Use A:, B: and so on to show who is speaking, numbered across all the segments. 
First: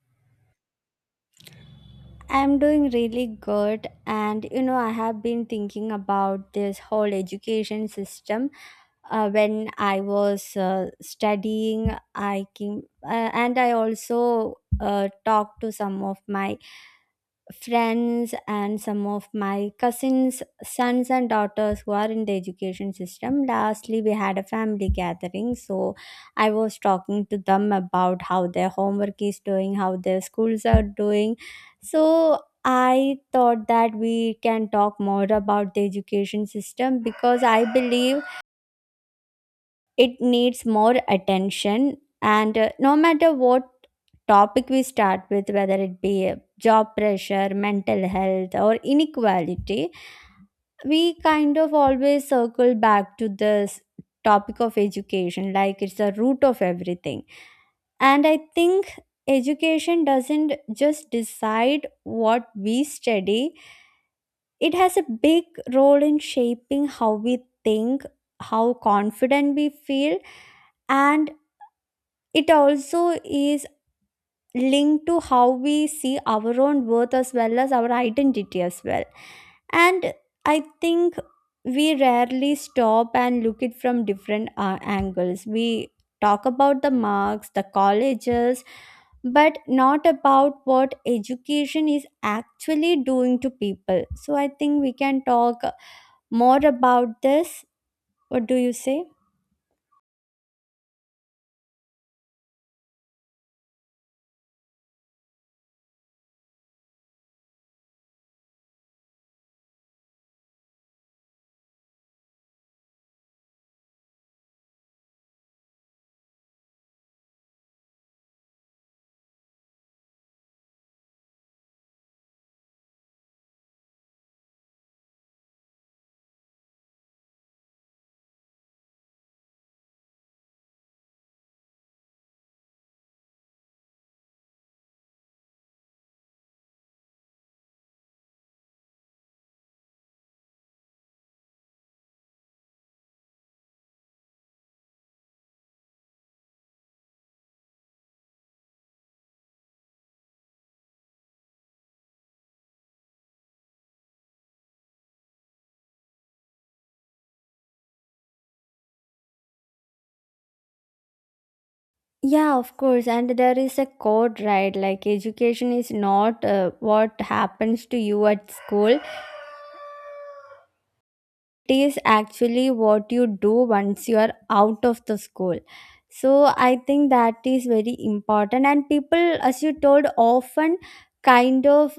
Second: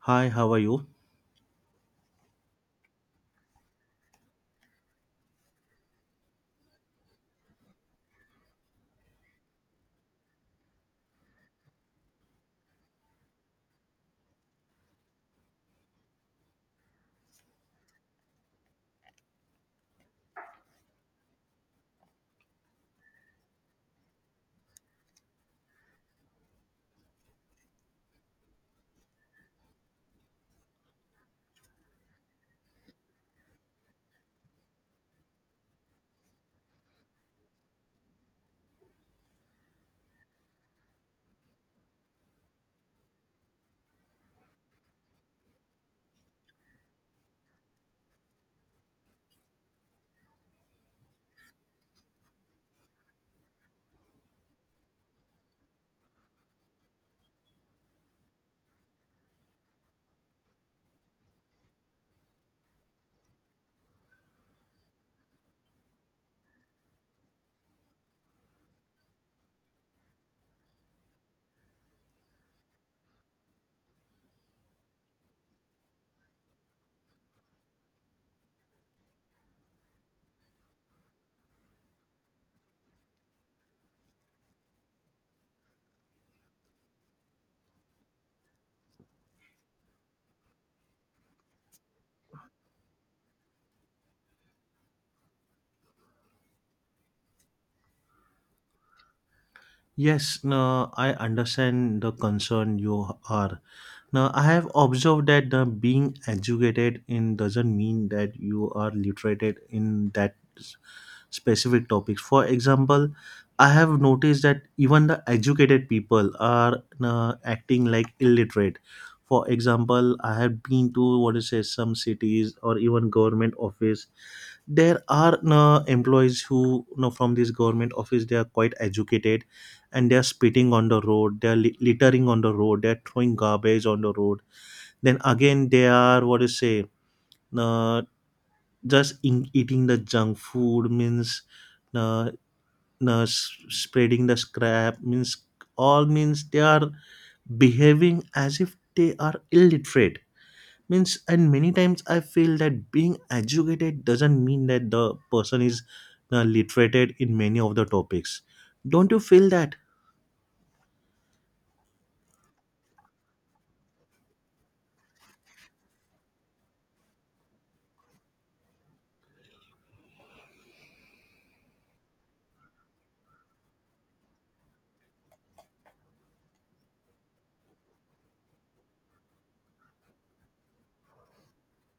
A: Hi, how are you?
B: I'm doing really good, and you know, I have been thinking about this whole education system. When I was studying, I came and I also talked to some of my friends and some of my cousins sons and daughters who are in the education system lastly we had a family gathering. So I was talking to them about how their homework is doing, how their schools are doing, so I thought that we can talk more about the education system because I believe it needs more attention. And no matter what topic we start with, whether it be job pressure, mental health or inequality, we kind of always circle back to this topic of education, like it's the root of everything. And I think education doesn't just decide what we study. It has a big role in shaping how we think, how confident we feel, and it also is linked to how we see our own worth as well as our identity as well. And I think we rarely stop and look it from different angles. We talk about the marks, the colleges, but not about what education is actually doing to people. So I think we can talk more about this. What do you say?
A: Yes, no, I understand the concern you are. Now, I have observed that the being educated in doesn't mean that you are literated in that specific topics. For example, I have noticed that even the educated people are acting like illiterate. For example, I have been to what is say some cities or even government office, there are employees who, from this government office, they are quite educated, and they are spitting on the road, they are littering on the road, they are throwing garbage on the road, then again they are what do you say, uh, just in, eating the junk food means, uh, spreading the scrap means, all means they are behaving as if they are illiterate means. And many times I feel that being educated doesn't mean that the person is literated in many of the topics. Don't you feel that?
B: Yeah, of course. And there is a code, right? Like, education is not what happens to you at school. It is actually what you do once you are out of the school. So, I think that is very important. And people, as you told, often kind of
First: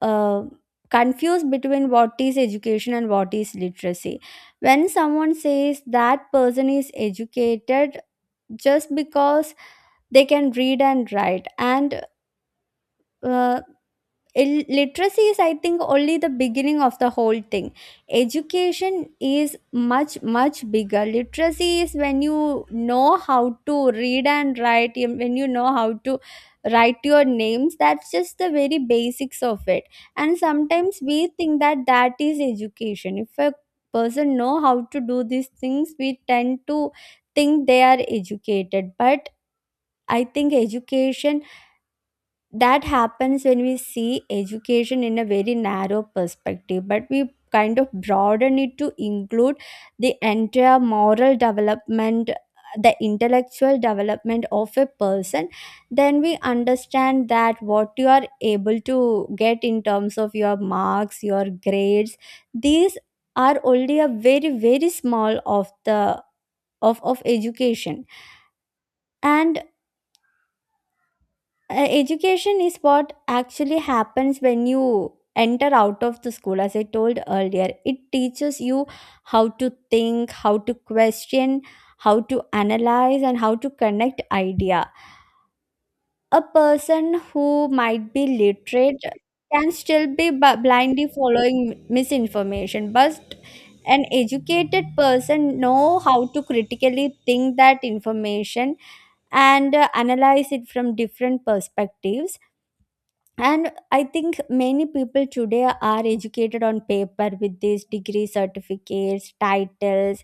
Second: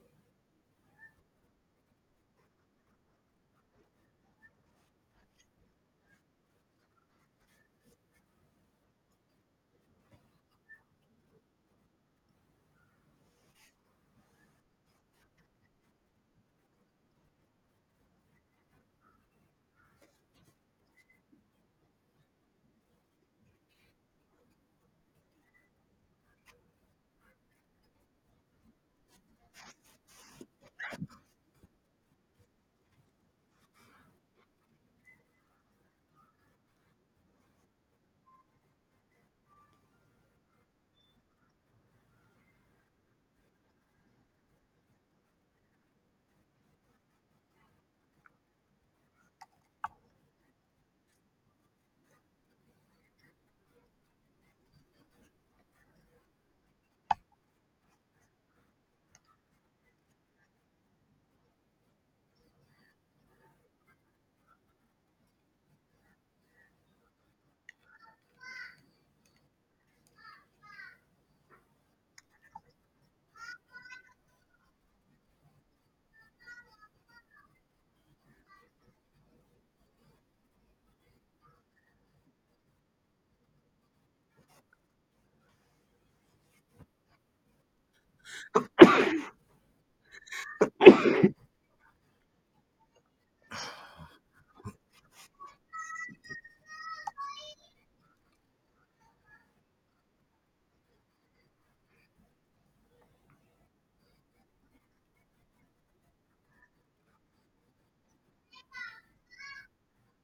B: uh, confused between what is education and what is literacy. When someone says that person is educated just because they can read and write, and uh, literacy is I think only the beginning of the whole thing. Education is much much bigger. Literacy is when you know how to read and write you- when you know how to write your names, that's just the very basics of it. And sometimes we think that that is education. If a person know how to do these things, we tend to think they are educated. But I think education that happens when we see education in a very narrow perspective, but we kind of broaden it to include the entire moral development, the intellectual development of a person, then we understand that what you are able to get in terms of your marks, your grades, these are only a very very small of the of education. And education is what actually happens when you enter out of the school. As I told earlier, it teaches you how to think, how to question, how to analyze and how to connect idea. A person who might be literate can still be blindly following misinformation, but an educated person know how to critically think that information and analyze it from different perspectives. And I think many people today are educated on paper with these degree certificates titles.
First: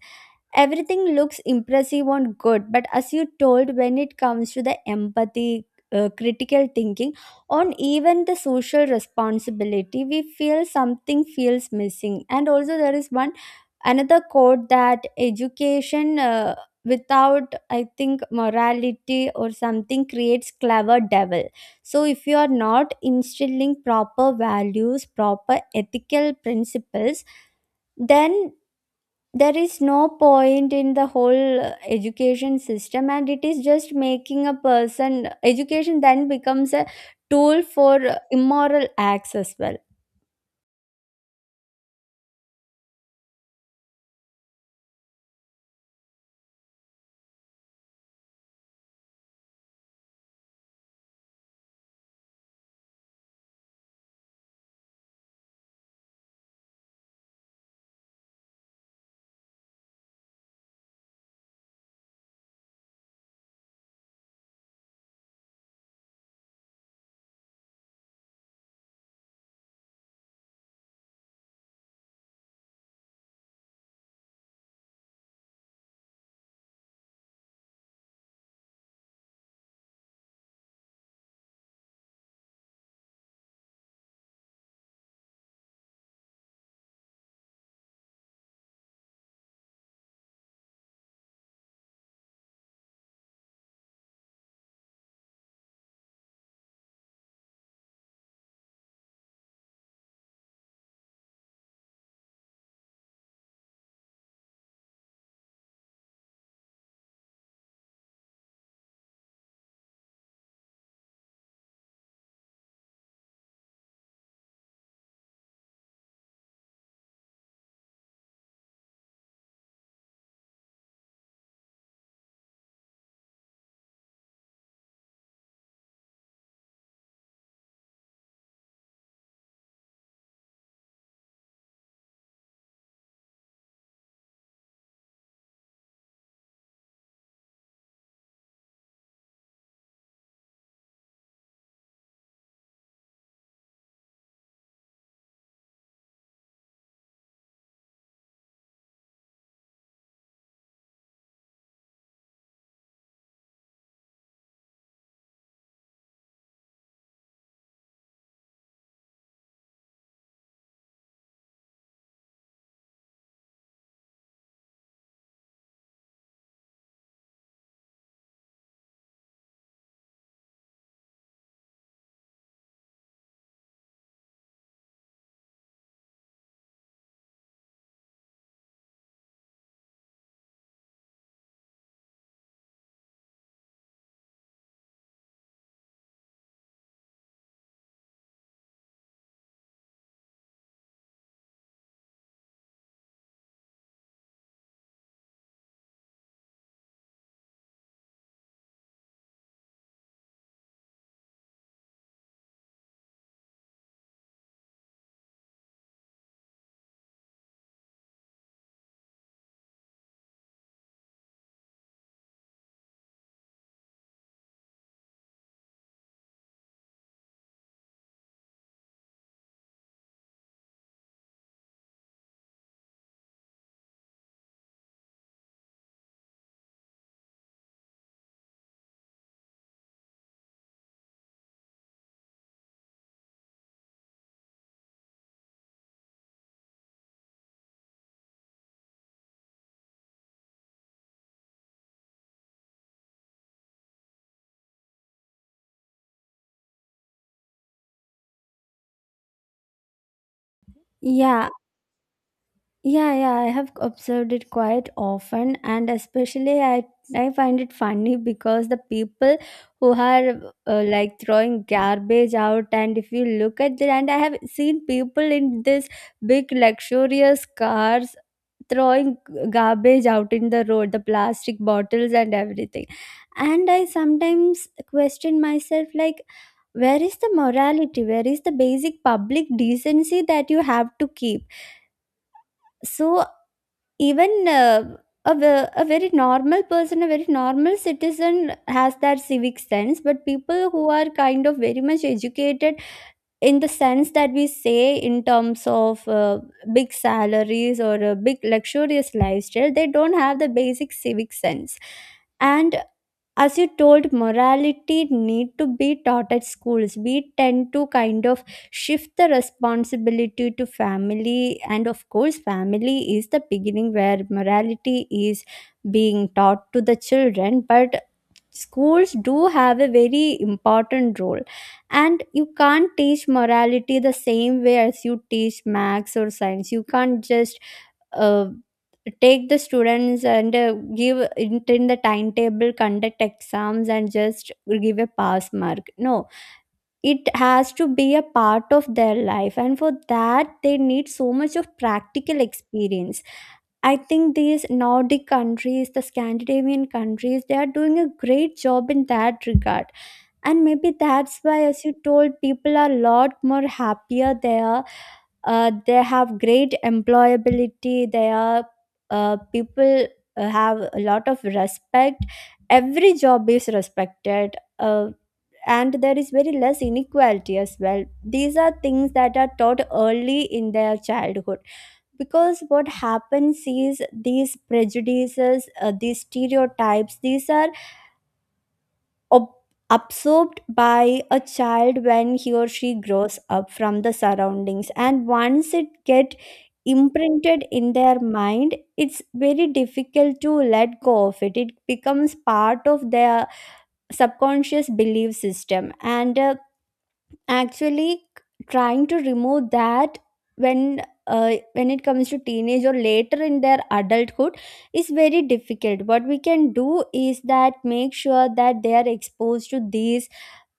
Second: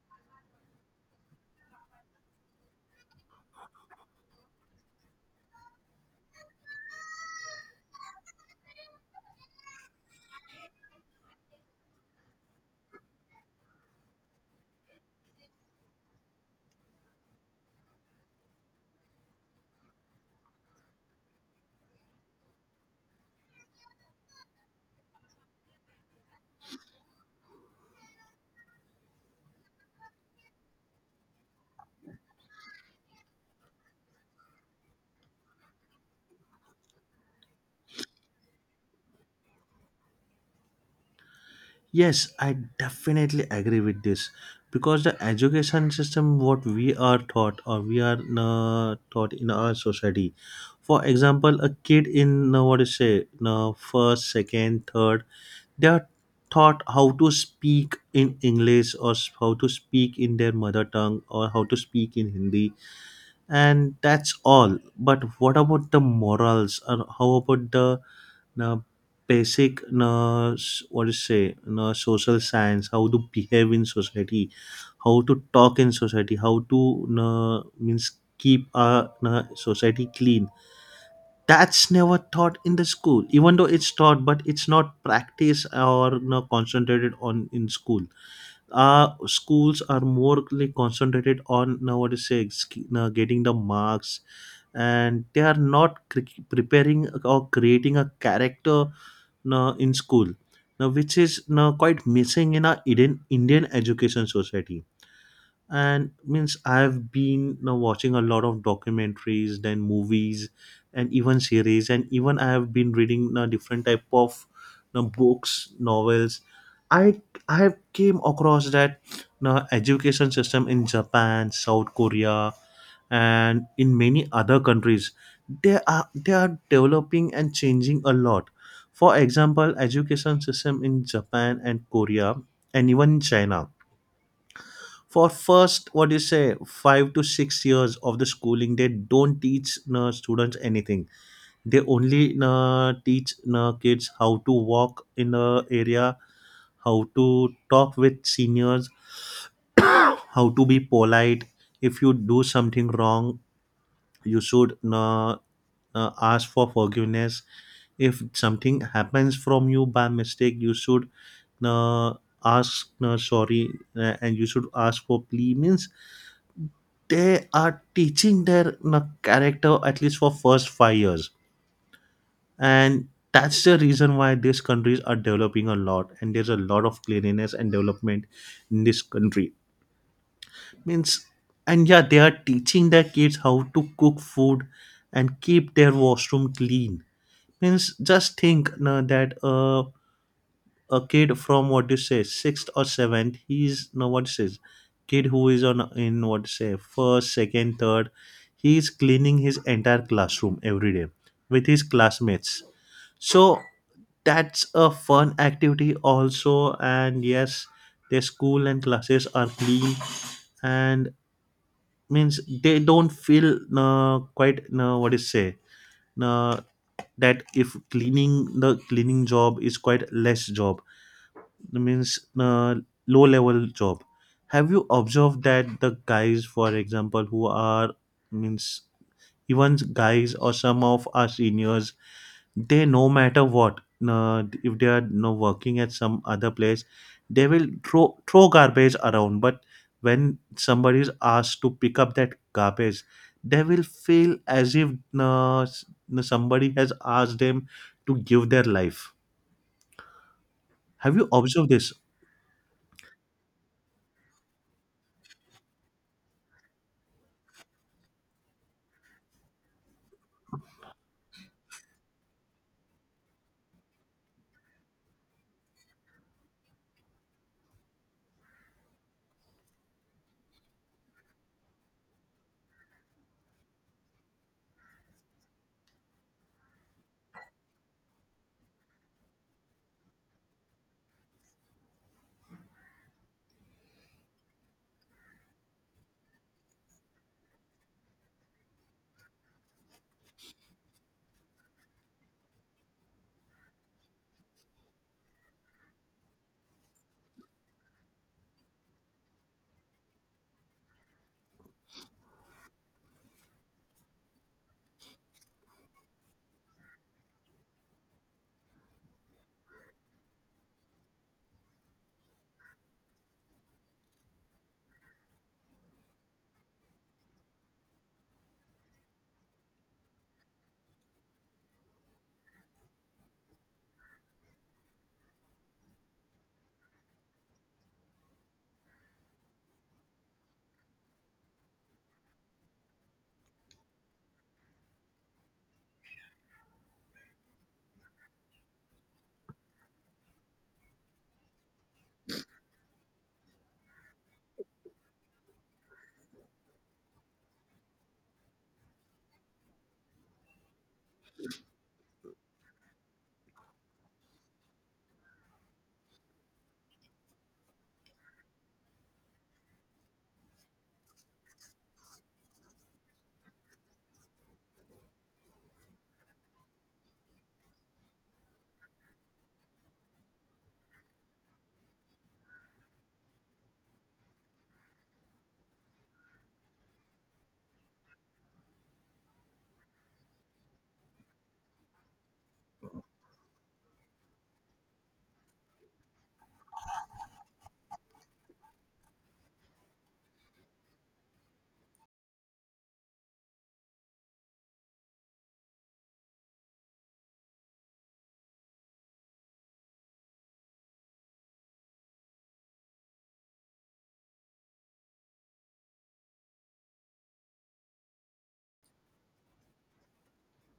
B: Everything looks impressive and good, but as you told, when it comes to the empathy, critical thinking on even the social responsibility, we feel something feels missing. And also there is one another quote that education without I think morality or something creates clever devil. So if you are not instilling proper values, proper ethical principles, then there is no point in the whole education system, and it is just making a person education then becomes a tool for immoral acts as well.
A: Yes, I definitely agree with this, because the education system what we are taught, or we are taught in our society. For example, a kid in what do you say, first, second, third, they are taught how to speak in English, or how to speak in their mother tongue, or how to speak in Hindi, and that's all. But what about the morals, or how about the uh, basic, what you say, social science, how to behave in society, how to talk in society, how to, means, keep our society clean? That's never taught in the school. Even though it's taught, but it's not practiced or concentrated on in school. Schools are more like concentrated on nowadays, say, getting the marks, and they are not preparing or creating a character in school now, which is quite missing in our Indian education society. And means, I've been now watching a lot of documentaries, then movies, and even series, and even I have been reading a different type of, books, novels. I i have came across that the education system in Japan, South Korea, and in many other countries, they are developing and changing a lot. For example, education system in Japan and Korea, and even in China, for first, what you say, 5 to 6 years of the schooling, they don't teach students anything. They only teach kids how to walk in a area, how to talk with seniors, how to be polite. If you do something wrong, you should ask for forgiveness. If something happens from you by mistake, you should uh, ask sorry, and you should ask for plea means. They are teaching their, character, at least for first 5 years, and that's the reason why these countries are developing a lot, and there's a lot of cleanliness and development in this country means. And yeah, they are teaching their kids how to cook food and keep their washroom clean means. Just think, that, a kid from what you say, sixth or seventh, he's no what says, kid who is on in what you say first, second, third, he is cleaning his entire classroom every day with his classmates. So that's a fun activity also, and yes, their school and classes are clean, and means they don't feel quite what is say, uh, that if cleaning the cleaning job is quite less job means low level job. Have you observed that the guys, for example, who are, means, even guys or some of our seniors, they, no matter what, if they are no working at some other place, they will throw garbage around, but when somebody is asked to pick up that garbage, they will feel as if, uh, s- somebody has asked them to give their life. Have you
B: Yeah.
A: observed this?
B: Yeah, I have observed it quite often, and especially I find it funny because the people who are like throwing garbage out, and if you look at the and I have seen people in this big luxurious cars throwing garbage out in the road, the plastic bottles and everything, and I sometimes question myself like, where is the morality? Where is the basic public decency that you have to keep? So even a very normal person, a very normal citizen has that civic sense, but people who are kind of very much educated in the sense that we say in terms of big salaries or a big luxurious lifestyle, they don't have the basic civic sense. And as you told, morality need to be taught at schools. We tend to kind of shift the responsibility to family, and of course family is the beginning where morality is being taught to the children, but schools do have a very important role. And you can't teach morality the same way as you teach maths or science. You can't just uh, take the students and give in the timetable, conduct exams and just give a pass mark. No, it has to be a part of their life, and for that they need so much of practical experience. I think these nordic countries, the scandinavian countries, they are doing a great job in that regard, and maybe that's why as you told, people are a lot more happier there. They have great employability. They are people have a lot of respect. Every job is respected. Uh, and there is very less inequality as well. These are things that are taught early in their childhood, because what happens is these prejudices, these stereotypes, these are ob- absorbed by a child when he or she grows up from the surroundings, and once it get imprinted in their mind, it's very difficult to let go of it. It becomes part of their subconscious belief system, and actually trying to remove that when it comes to teenage or later in their adulthood is very difficult. What we can do is that make sure that they are exposed to these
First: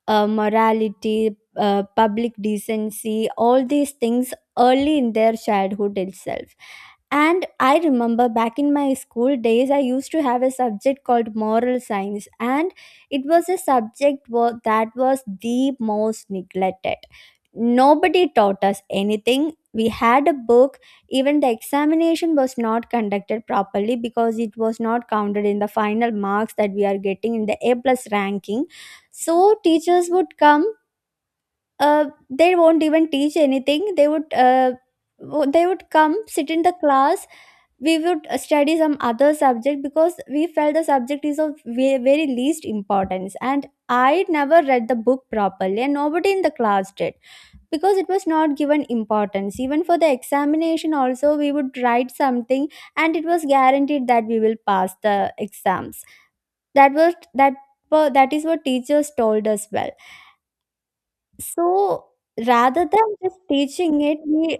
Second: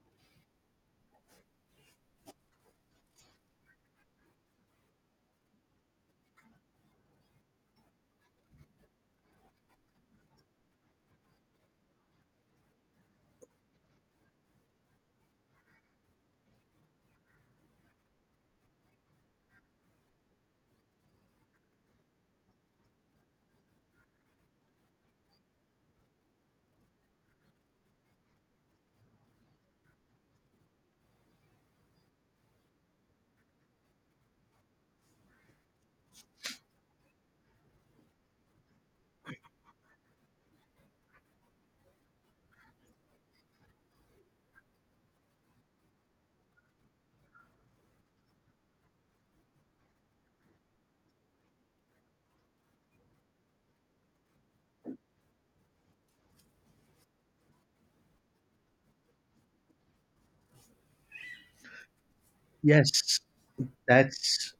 B: morality, public decency, all these things early in their childhood itself. And I remember back in my school days, I used to have a subject called moral science, and it was a subject that was the most neglected. Nobody taught us anything. We had a book, even the examination was not conducted properly because it was not counted in the final marks that we are getting in the A plus ranking. So teachers would come, they won't even teach anything. They would they would come sit in the class. We would study some other subject because we felt the subject is of very least importance, and I never read the book properly, and nobody in the class did, because it was not given importance. Even for the examination also we would write something, and it was guaranteed that we will pass the exams. That was that that is what teachers told us, well. So rather than
A: Yes,
B: just teaching it,
A: that's
B: we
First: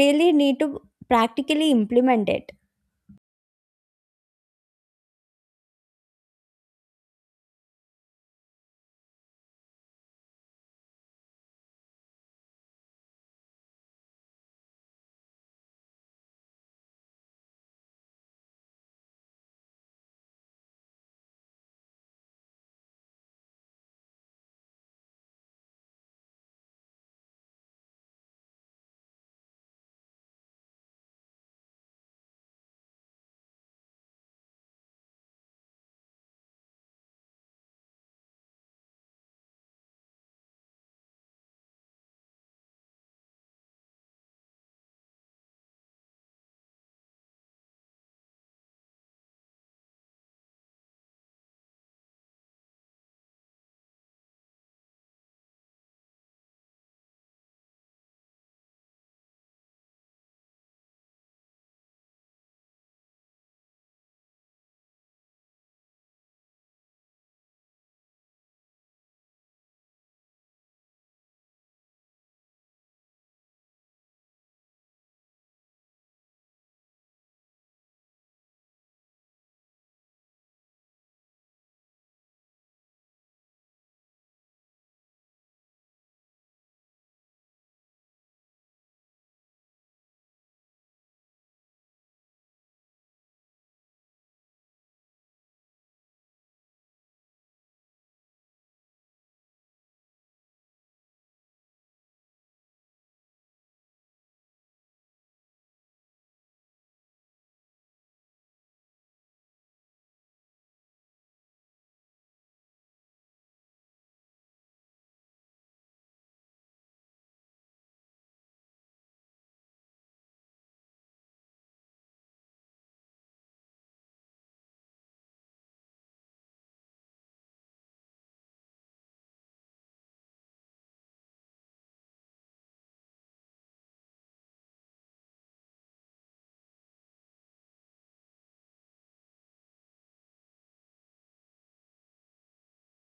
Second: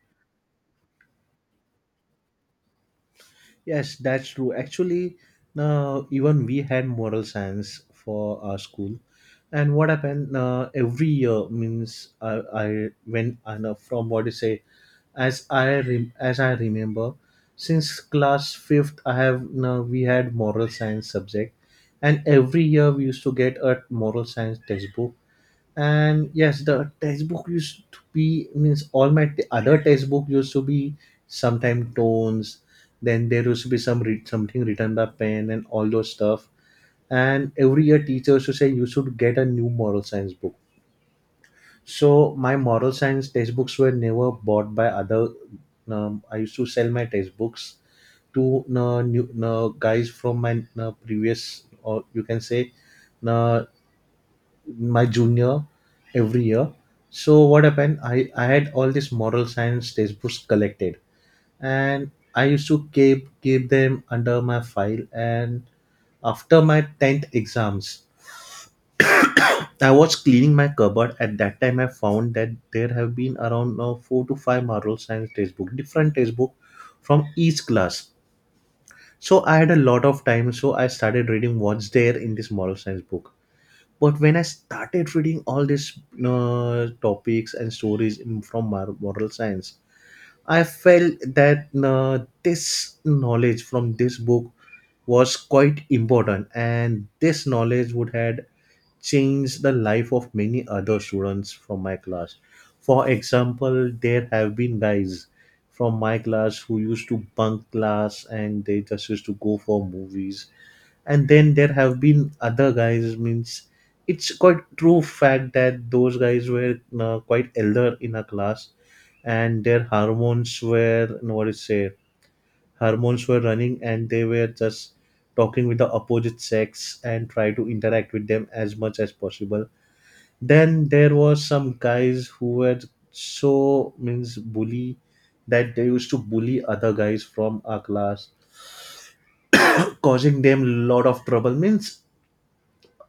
B: really need to practically implement it.
A: true. Actually, now even we had moral science for our school, and what happened, every year means, I when I know from what you say, as I remember, since class fifth, I have now, we had moral science subject, and every year we used to get a moral science textbook, and yes, the textbook used to be, means, all my other textbook used to be sometime tones. Then there used to be some read something written by pen and all those stuff, and every year teacher used to say you should get a new moral science book, so my moral science textbooks were never bought by other. I used to sell my textbooks to new guys from my previous, or you can say, uh, my junior, every year. So what happened? I had all these moral science textbooks collected, and I used to keep them under my file. And after my 10th exams, I was cleaning my cupboard. At that time, I found that there have been around now four to five moral science textbook, different textbook from each class. So I had a lot of time, so I started reading what's there in this moral science book. But when I started reading all these topics and stories from moral science, I felt that this knowledge from this book was quite important, and this knowledge would had changed the life of many other students from my class. For example, there have been guys from my class who used to bunk class and they just used to go for movies, and then there have been other guys, means, it's quite true fact that those guys were quite elder in a class, and their hormones were, no, what is said, hormones were running, and they were just talking with the opposite sex and try to interact with them as much as possible. Then there was some guys who were so means bully that they used to bully other guys from our class, causing them lot of trouble means.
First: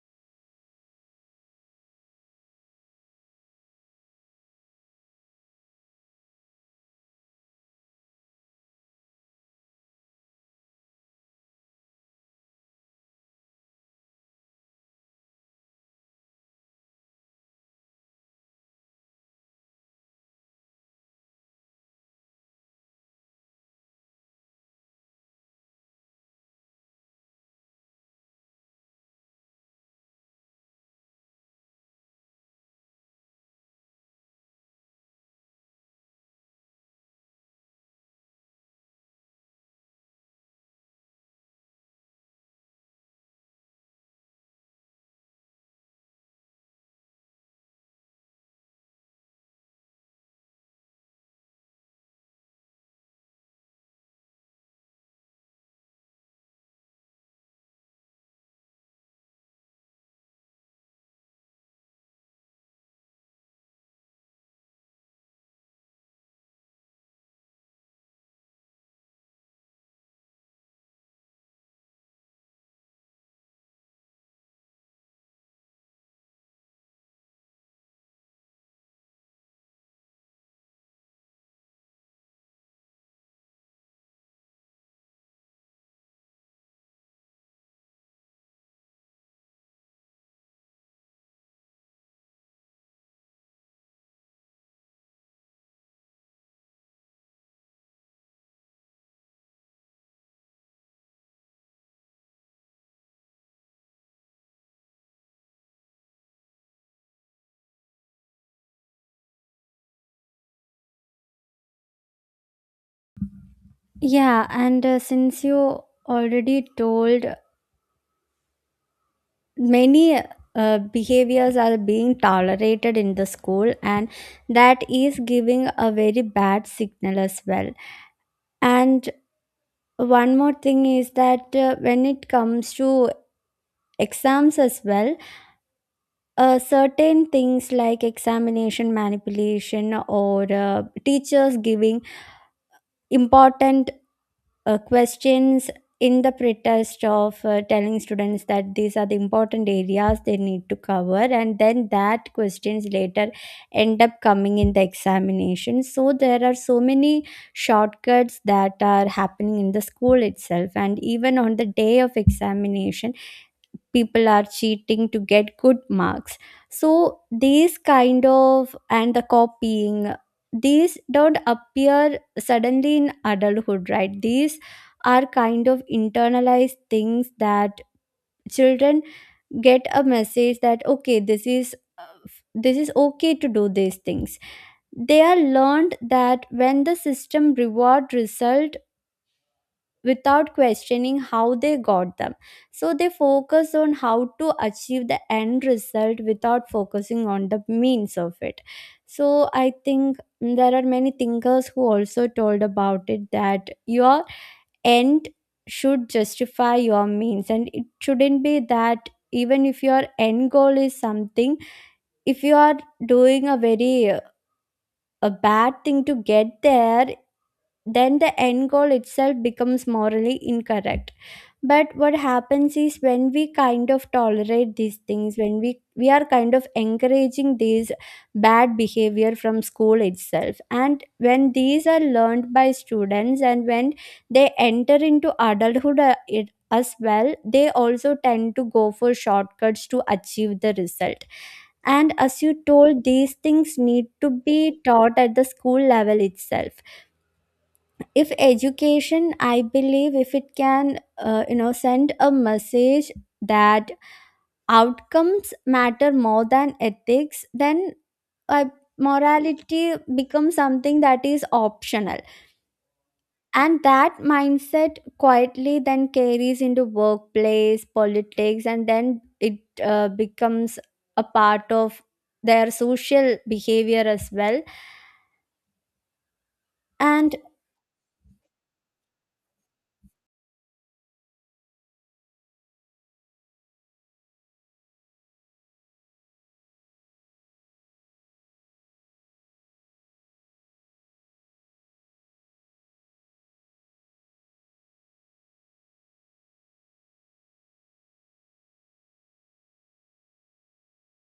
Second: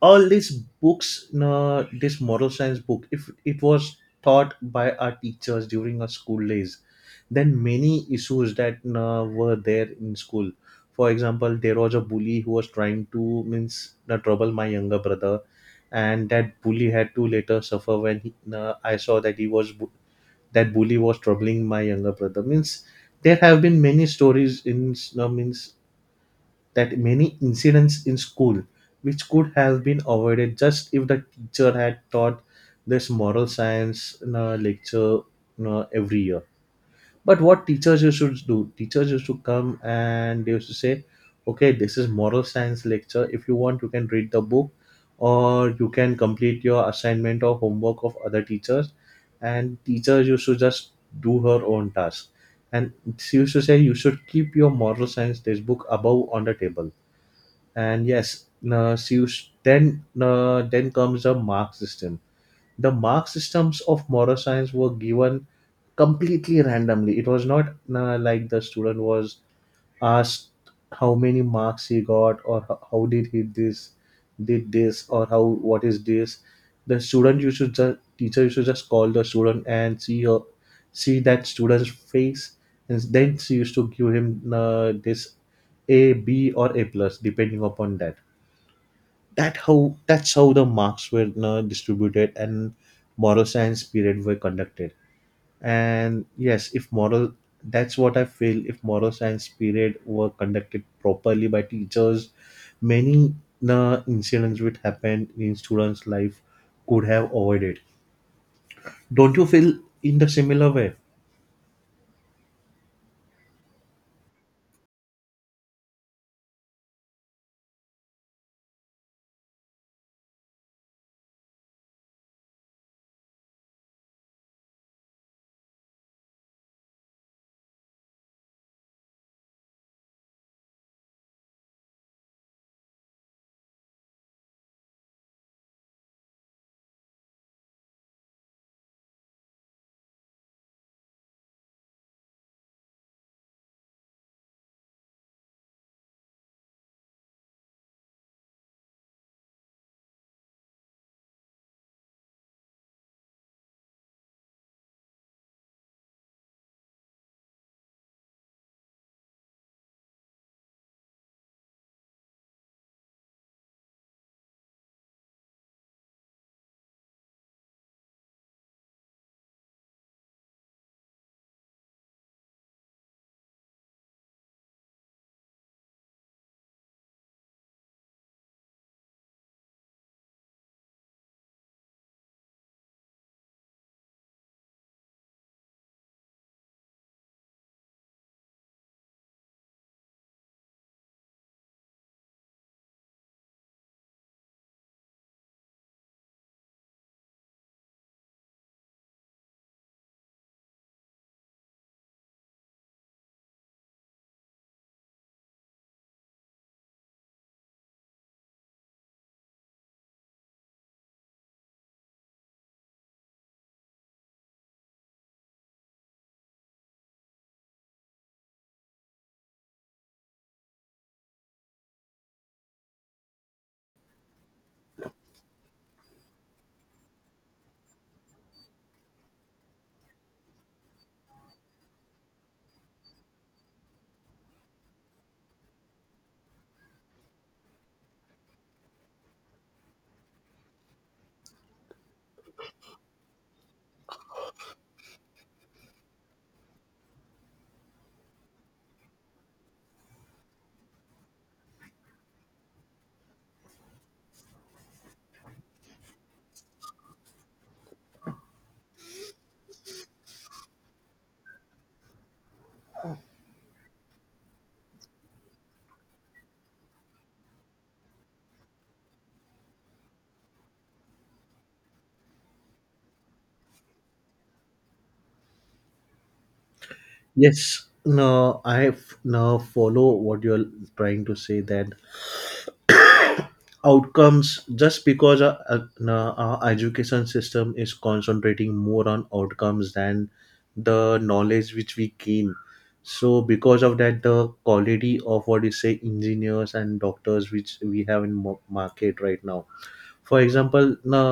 A: All these books, no, this moral science book, if it was taught by our teachers during our school days, then many issues that, no, were there in school. For example, there was a bully who was trying to, means, no, trouble my younger brother, and that bully had to later suffer, when he, no, I saw that he was that bully was troubling my younger brother means. There have been many stories in, no, means, that many incidents in school which could have been avoided just if the teacher had taught this moral science lecture every year. But what teachers used to do, teachers used to come and they used to say, okay, this is moral science lecture, if you want you can read the book, or you can complete your assignment or homework of other teachers, and teachers used to just do her own task. And she used to say you should keep your moral science textbook above on the table. And yes, so you s- then comes the mark system. The mark systems of moral science were given completely randomly. It was not, like the student was asked how many marks he got, or how did he this did this, or how what is this. The student, you should just, teacher you should just call the student and see her, see that student's face, and then she used to give him this, a b or a plus, depending upon that's how the marks were, distributed, and moral science period were conducted. And yes, if moral that's what I feel, if moral science period were conducted properly by teachers, many incidents which happened in students life could have avoided. Don't you feel in the similar way?
B: Yeah, and since you already told, many behaviors are being tolerated in the school, and that is giving a very bad signal as well. And one more thing is that when it comes to exams as well, certain things like examination manipulation or teachers giving important questions in the pretest of telling students that these are the important areas they need to cover, and then that questions later end up coming in the examination. So there are so many shortcuts that are happening in the school itself, and even on the day of examination people are cheating to get good marks. So these kind of, and the copying, these don't appear suddenly in adulthood, right? These are kind of internalized things that children get a message that okay, this is okay to do these things. They are learned that when the system reward result without questioning how they got them. So they focus on how to achieve the end result without focusing on the means of it. So I think there are many thinkers who also told about it that your end should justify your means, and it shouldn't be that even if your end goal is something, if you are doing a very a bad thing to get there, then the end goal itself becomes morally incorrect. But what happens is, when we kind of tolerate these things, when we are kind of encouraging these bad behavior from school itself, and when these are learned by students and when they enter into adulthood, it, as well, they also tend to go for shortcuts to achieve the result. And as you told, these things need to be taught at the school level itself. If education, I believe, if it can send a message that outcomes matter more than ethics, then uh, morality becomes something that is optional, and that mindset quietly then carries into workplace politics, and then it becomes a part of their social behavior as well. And
A: Yes, no, I no follow what you're trying to say, that outcomes, just because our education system is concentrating more on outcomes than the knowledge which we gain. So because of that, the quality of what you say engineers and doctors which we have in market right now. For example, na,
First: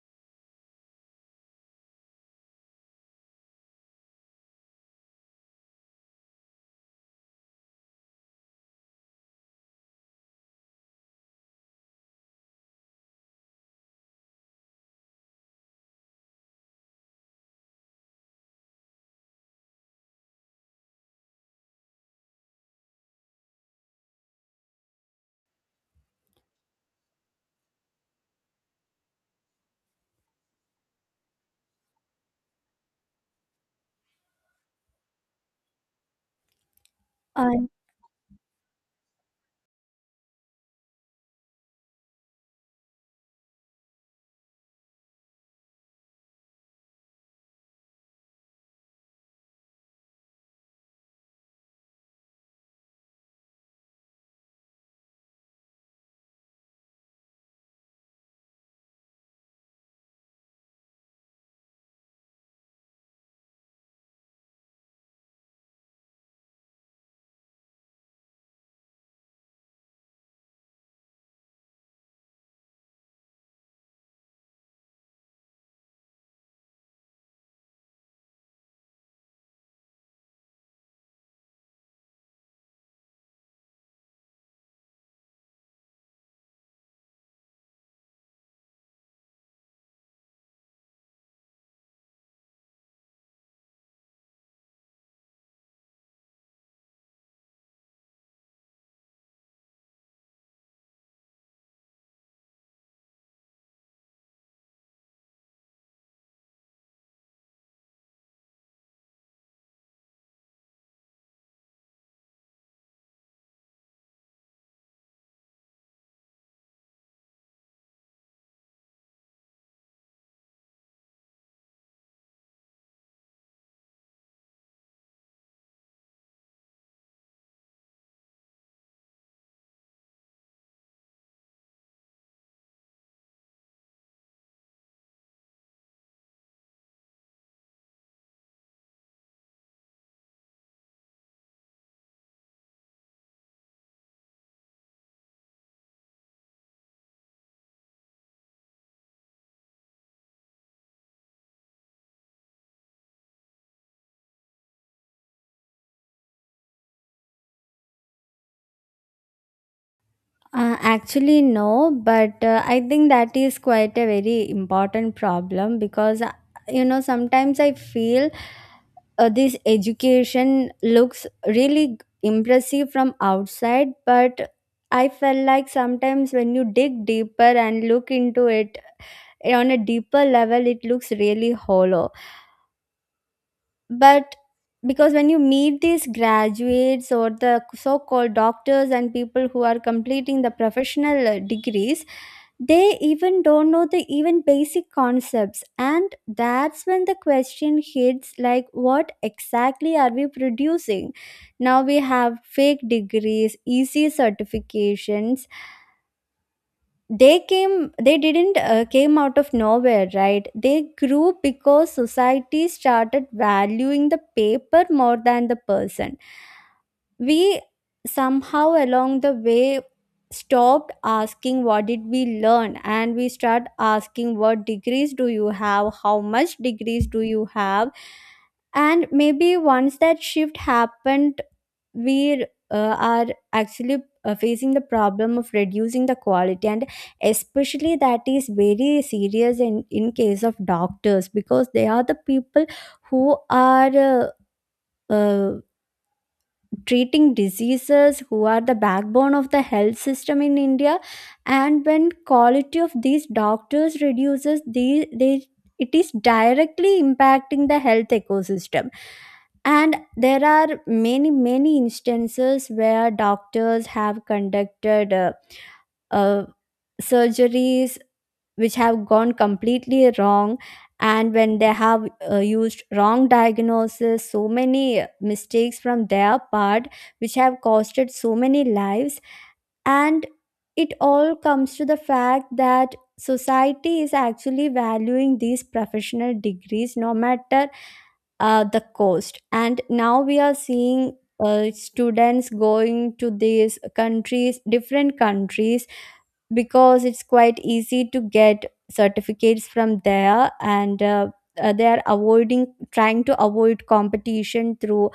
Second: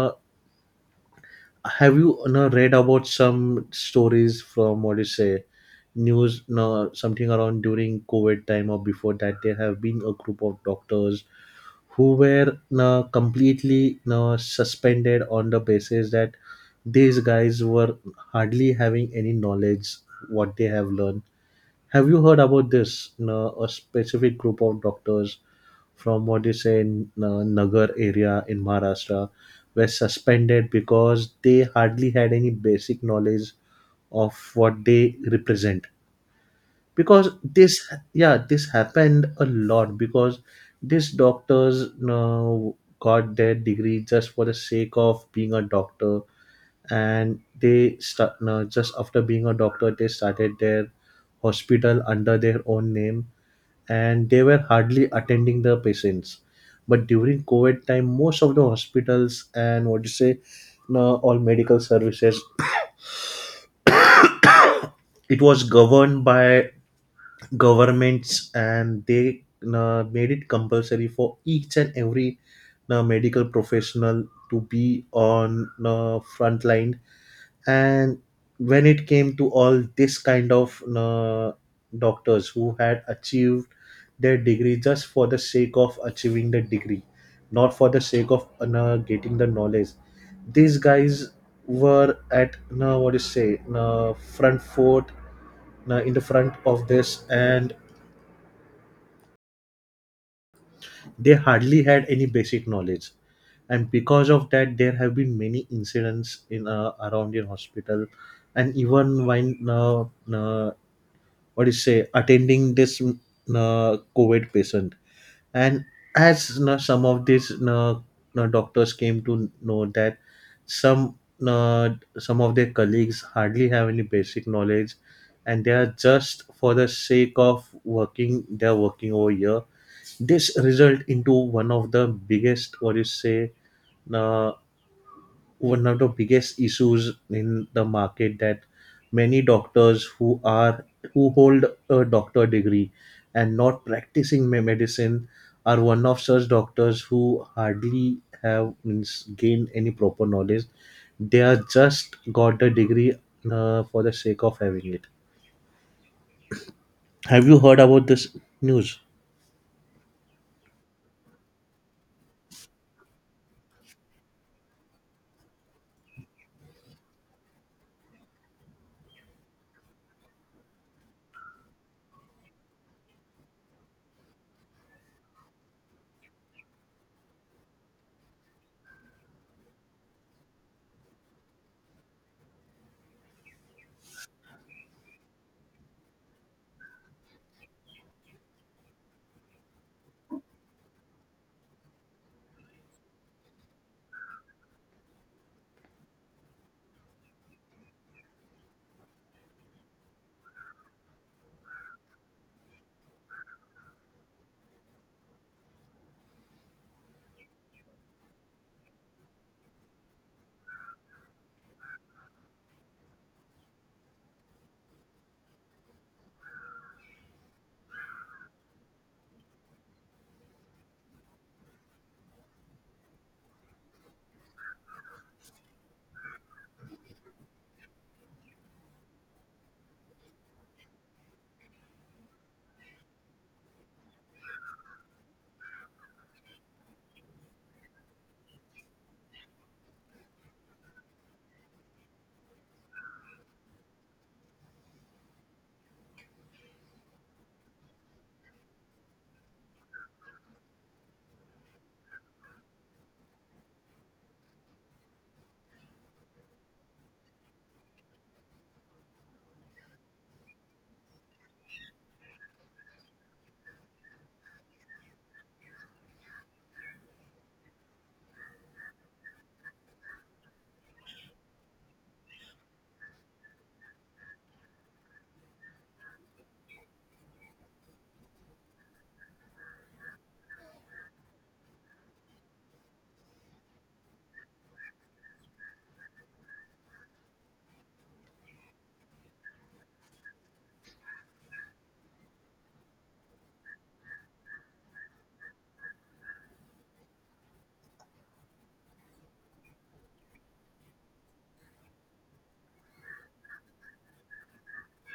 A: have you na, read about some stories from what you say, news, no, something around during COVID time or before that, there have been a group of doctors who were, no, completely, no, suspended on the basis that these guys were hardly having any knowledge what they have learned. Have you heard about this, no, a specific group of doctors from what you say in Nagar area in Maharashtra were suspended because they hardly had any basic knowledge of what they represent, because
B: uh,
A: this, yeah, this happened a lot, because these doctors got their degree just for the sake of being a doctor, and they start, no, just after being a doctor they started their hospital under their own name, and they were hardly attending the patients, but during covid time, most of the hospitals and what you say, no, all medical services, it was governed by governments, and they made it compulsory for each and every medical professional to be on front line. And when it came to all this kind of doctors who had achieved their degree just for the sake of achieving the degree, not for the sake of getting the knowledge, these guys were at, what do you say, front foot, in the front of this, and they hardly had any basic knowledge. And because of that, there have been many incidents in, around in hospital, and even when uh, what do you say, attending this covid patient, and as some of these doctors came to know that some uh, some of their colleagues hardly have any basic knowledge, and they are just for the sake of working, they are working over here. This result into one of the biggest, what you say, uh, one of the biggest issues in the market, that many doctors who hold a doctor degree and not practicing medicine are one of such doctors who hardly have means, gained any proper knowledge. They are just got the degree for the sake of having it. Have you heard about this news?
B: Actually, no, but I think that is quite a very important problem because, sometimes I feel this education looks really impressive from outside, but I felt like sometimes when you dig deeper and look into it on a deeper level, it looks really hollow. But because when you meet these graduates or the so-called doctors and people who are completing the professional degrees, they even don't know the even basic concepts, and that's when the question hits, like what exactly are we producing? Now we have fake degrees, easy certifications. They came, they didn't came out of nowhere, right? They grew because society started valuing the paper more than the person. We somehow along the way stopped asking what did we learn, and we start asking what degrees do you have, how much degrees do you have. And maybe once that shift happened, we are actually facing the problem of reducing the quality. And especially that is very serious in case of doctors, because they are the people who are uh, treating diseases, who are the backbone of the health system in India. And when quality of these doctors reduces, these they, it is directly impacting the health ecosystem. And there are many many instances where doctors have conducted uh, surgeries which have gone completely wrong, and when they have used wrong diagnosis, so many mistakes from their part which have costed so many lives. And it all comes to the fact that society is actually valuing these professional degrees no matter the cost. And now we are seeing students going to these countries, different countries, because it's quite easy to get certificates from there, and they are avoiding, trying to avoid competition through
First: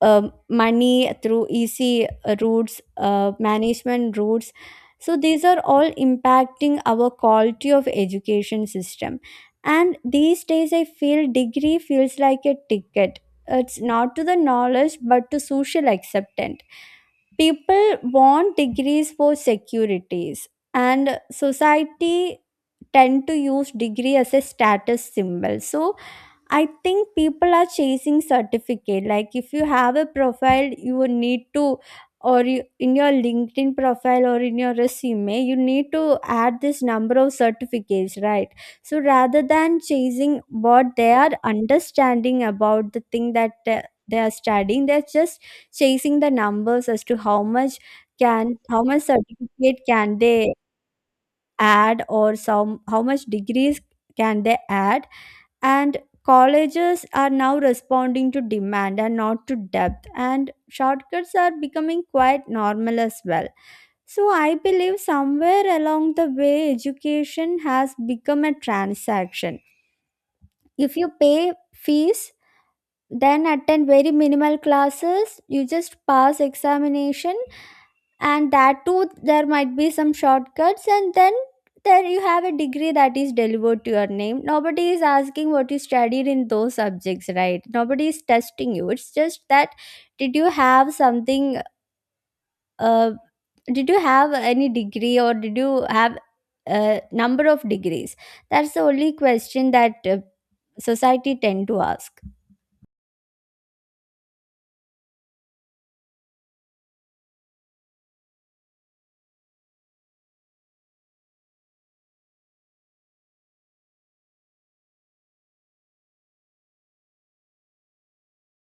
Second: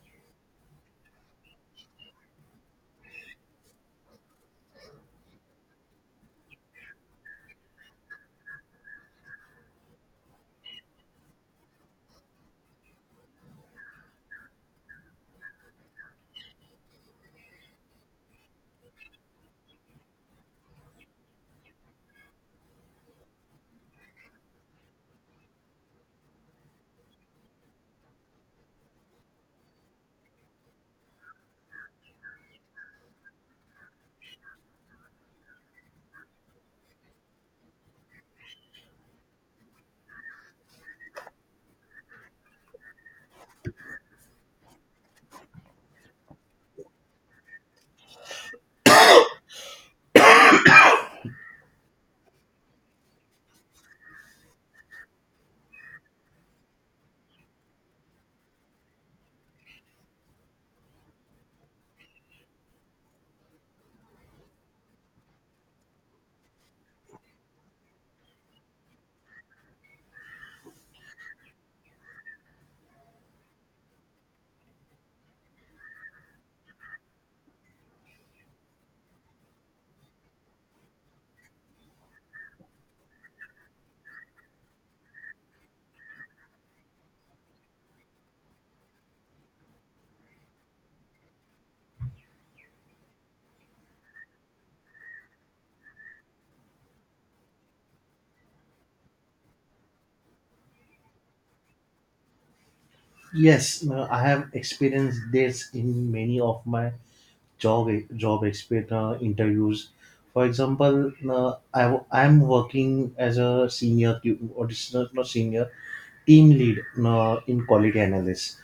B: money, through easy routes, management routes. So these are all impacting our quality of education system. And these days I feel degree feels like a ticket. It's not to the knowledge but to social acceptance. People want degrees for securities, and society tend to use degree as a status symbol. So I think people are chasing certificate. Like if you have a profile, you would need to, or you, in your LinkedIn profile or in your resume, you need to add this number of certificates, right? So rather than chasing what they are understanding about the thing that they are studying, they're just chasing the numbers as to how much can, how much certificate can they add, or some, how much degrees can they add. And colleges are now responding to demand and not to depth, and shortcuts are becoming quite normal as well. So I believe somewhere along the way education has become a transaction. If you pay fees, then attend very minimal classes, you just pass examination, and that too there might be some shortcuts, and then there you have a degree that is delivered to your name. Nobody is asking what you studied in those subjects, right? Nobody is testing you. It's just that, did you have something, uh, did you have any degree, or did you have a number of degrees? That's the only question that society tend to ask.
A: Yes, no, I have experienced this in many of my job job expert interviews. For example, I'm working as a senior or it's not senior, team lead in quality analyst.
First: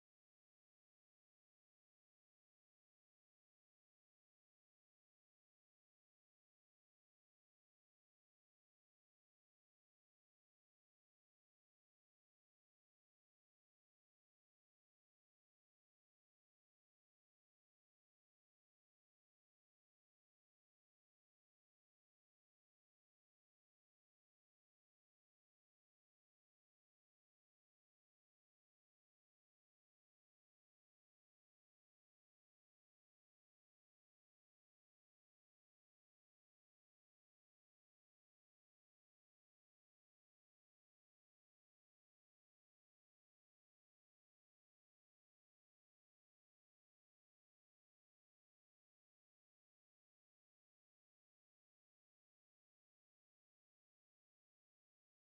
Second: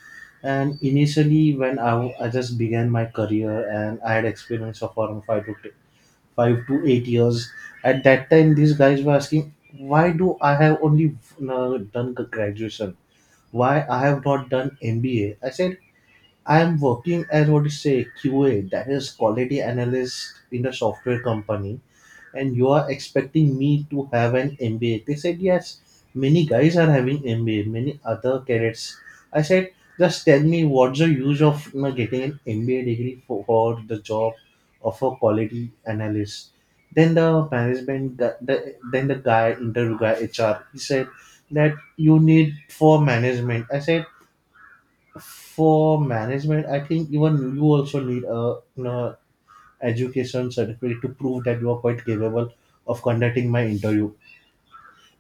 A: And initially, when I just began my career, and I had experience of around 5 to 8 years, at that time these guys were asking, why do I have only done the graduation? Why I have not done MBA? I said, I am working as, what you say, QA, that is quality analyst in a software company, and you are expecting me to have an MBA. They said, yes, many guys are having MBA, many other cadets. I said, just tell me what's the use of getting an MBA degree for the job of a quality analyst. Then the guy, interview guy, HR, he said that you need for management. I said, for management, I think even you also need a you know, education certificate to prove that you are quite capable of conducting my interview,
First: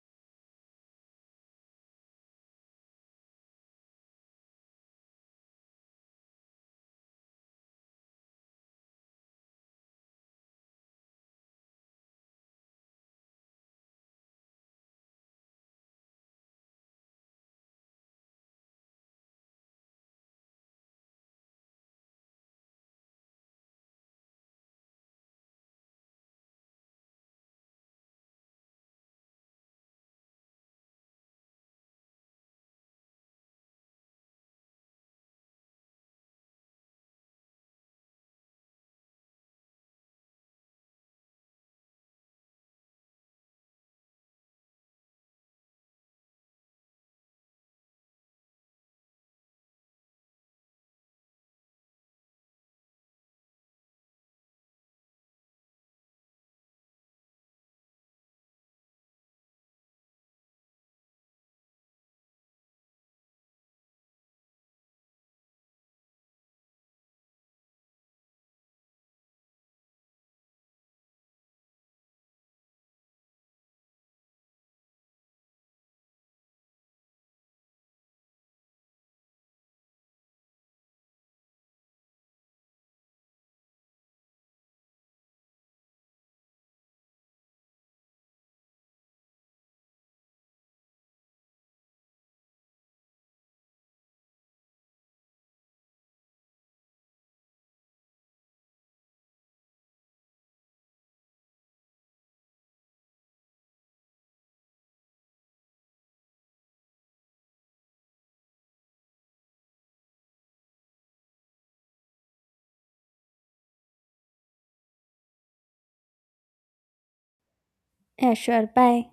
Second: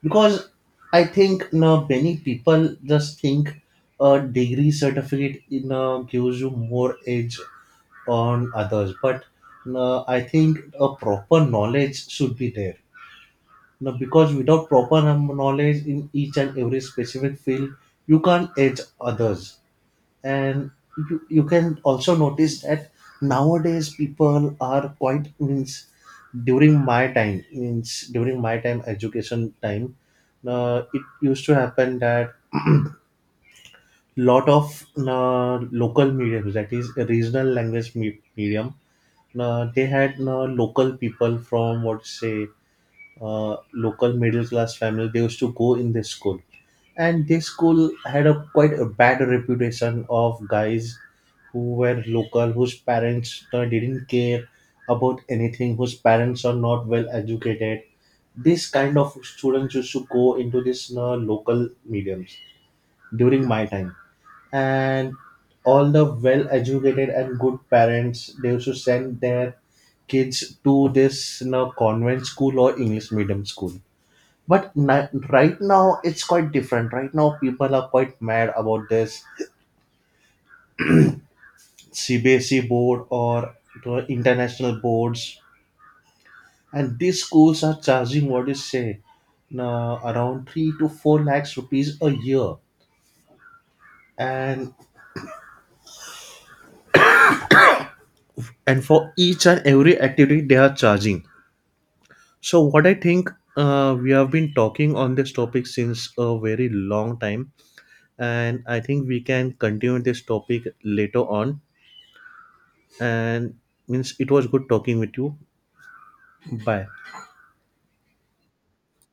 A: because I think, many people just think a degree certificate, gives you more edge on others. But I think a proper knowledge should be there, because without proper knowledge in each and every specific field, you can't edge others. And you can also notice that nowadays people are quite means, during my time, means during my time education time, it used to happen that lot of local mediums, that is regional language medium, they had local people from what say, local middle class family, they used to go in this school, and this school had a quite a bad reputation of guys who were local, whose parents didn't care about anything, whose parents are not well educated. This kind of students used to go into this local mediums during my time, and all the well educated and good parents, they used to send their kids to this convent school or English medium school. But right now it's quite different. Right now people are quite mad about this CBSE board or the international boards. And these schools are charging, what do you say, now around 3 to 4 lakhs rupees a year, and and for each and every activity they are charging. So what I think, we have been talking on this topic since a very long time, and I think we can continue this topic later on. And, means, it was good talking with you. Bye.
B: Yeah, sure, bye.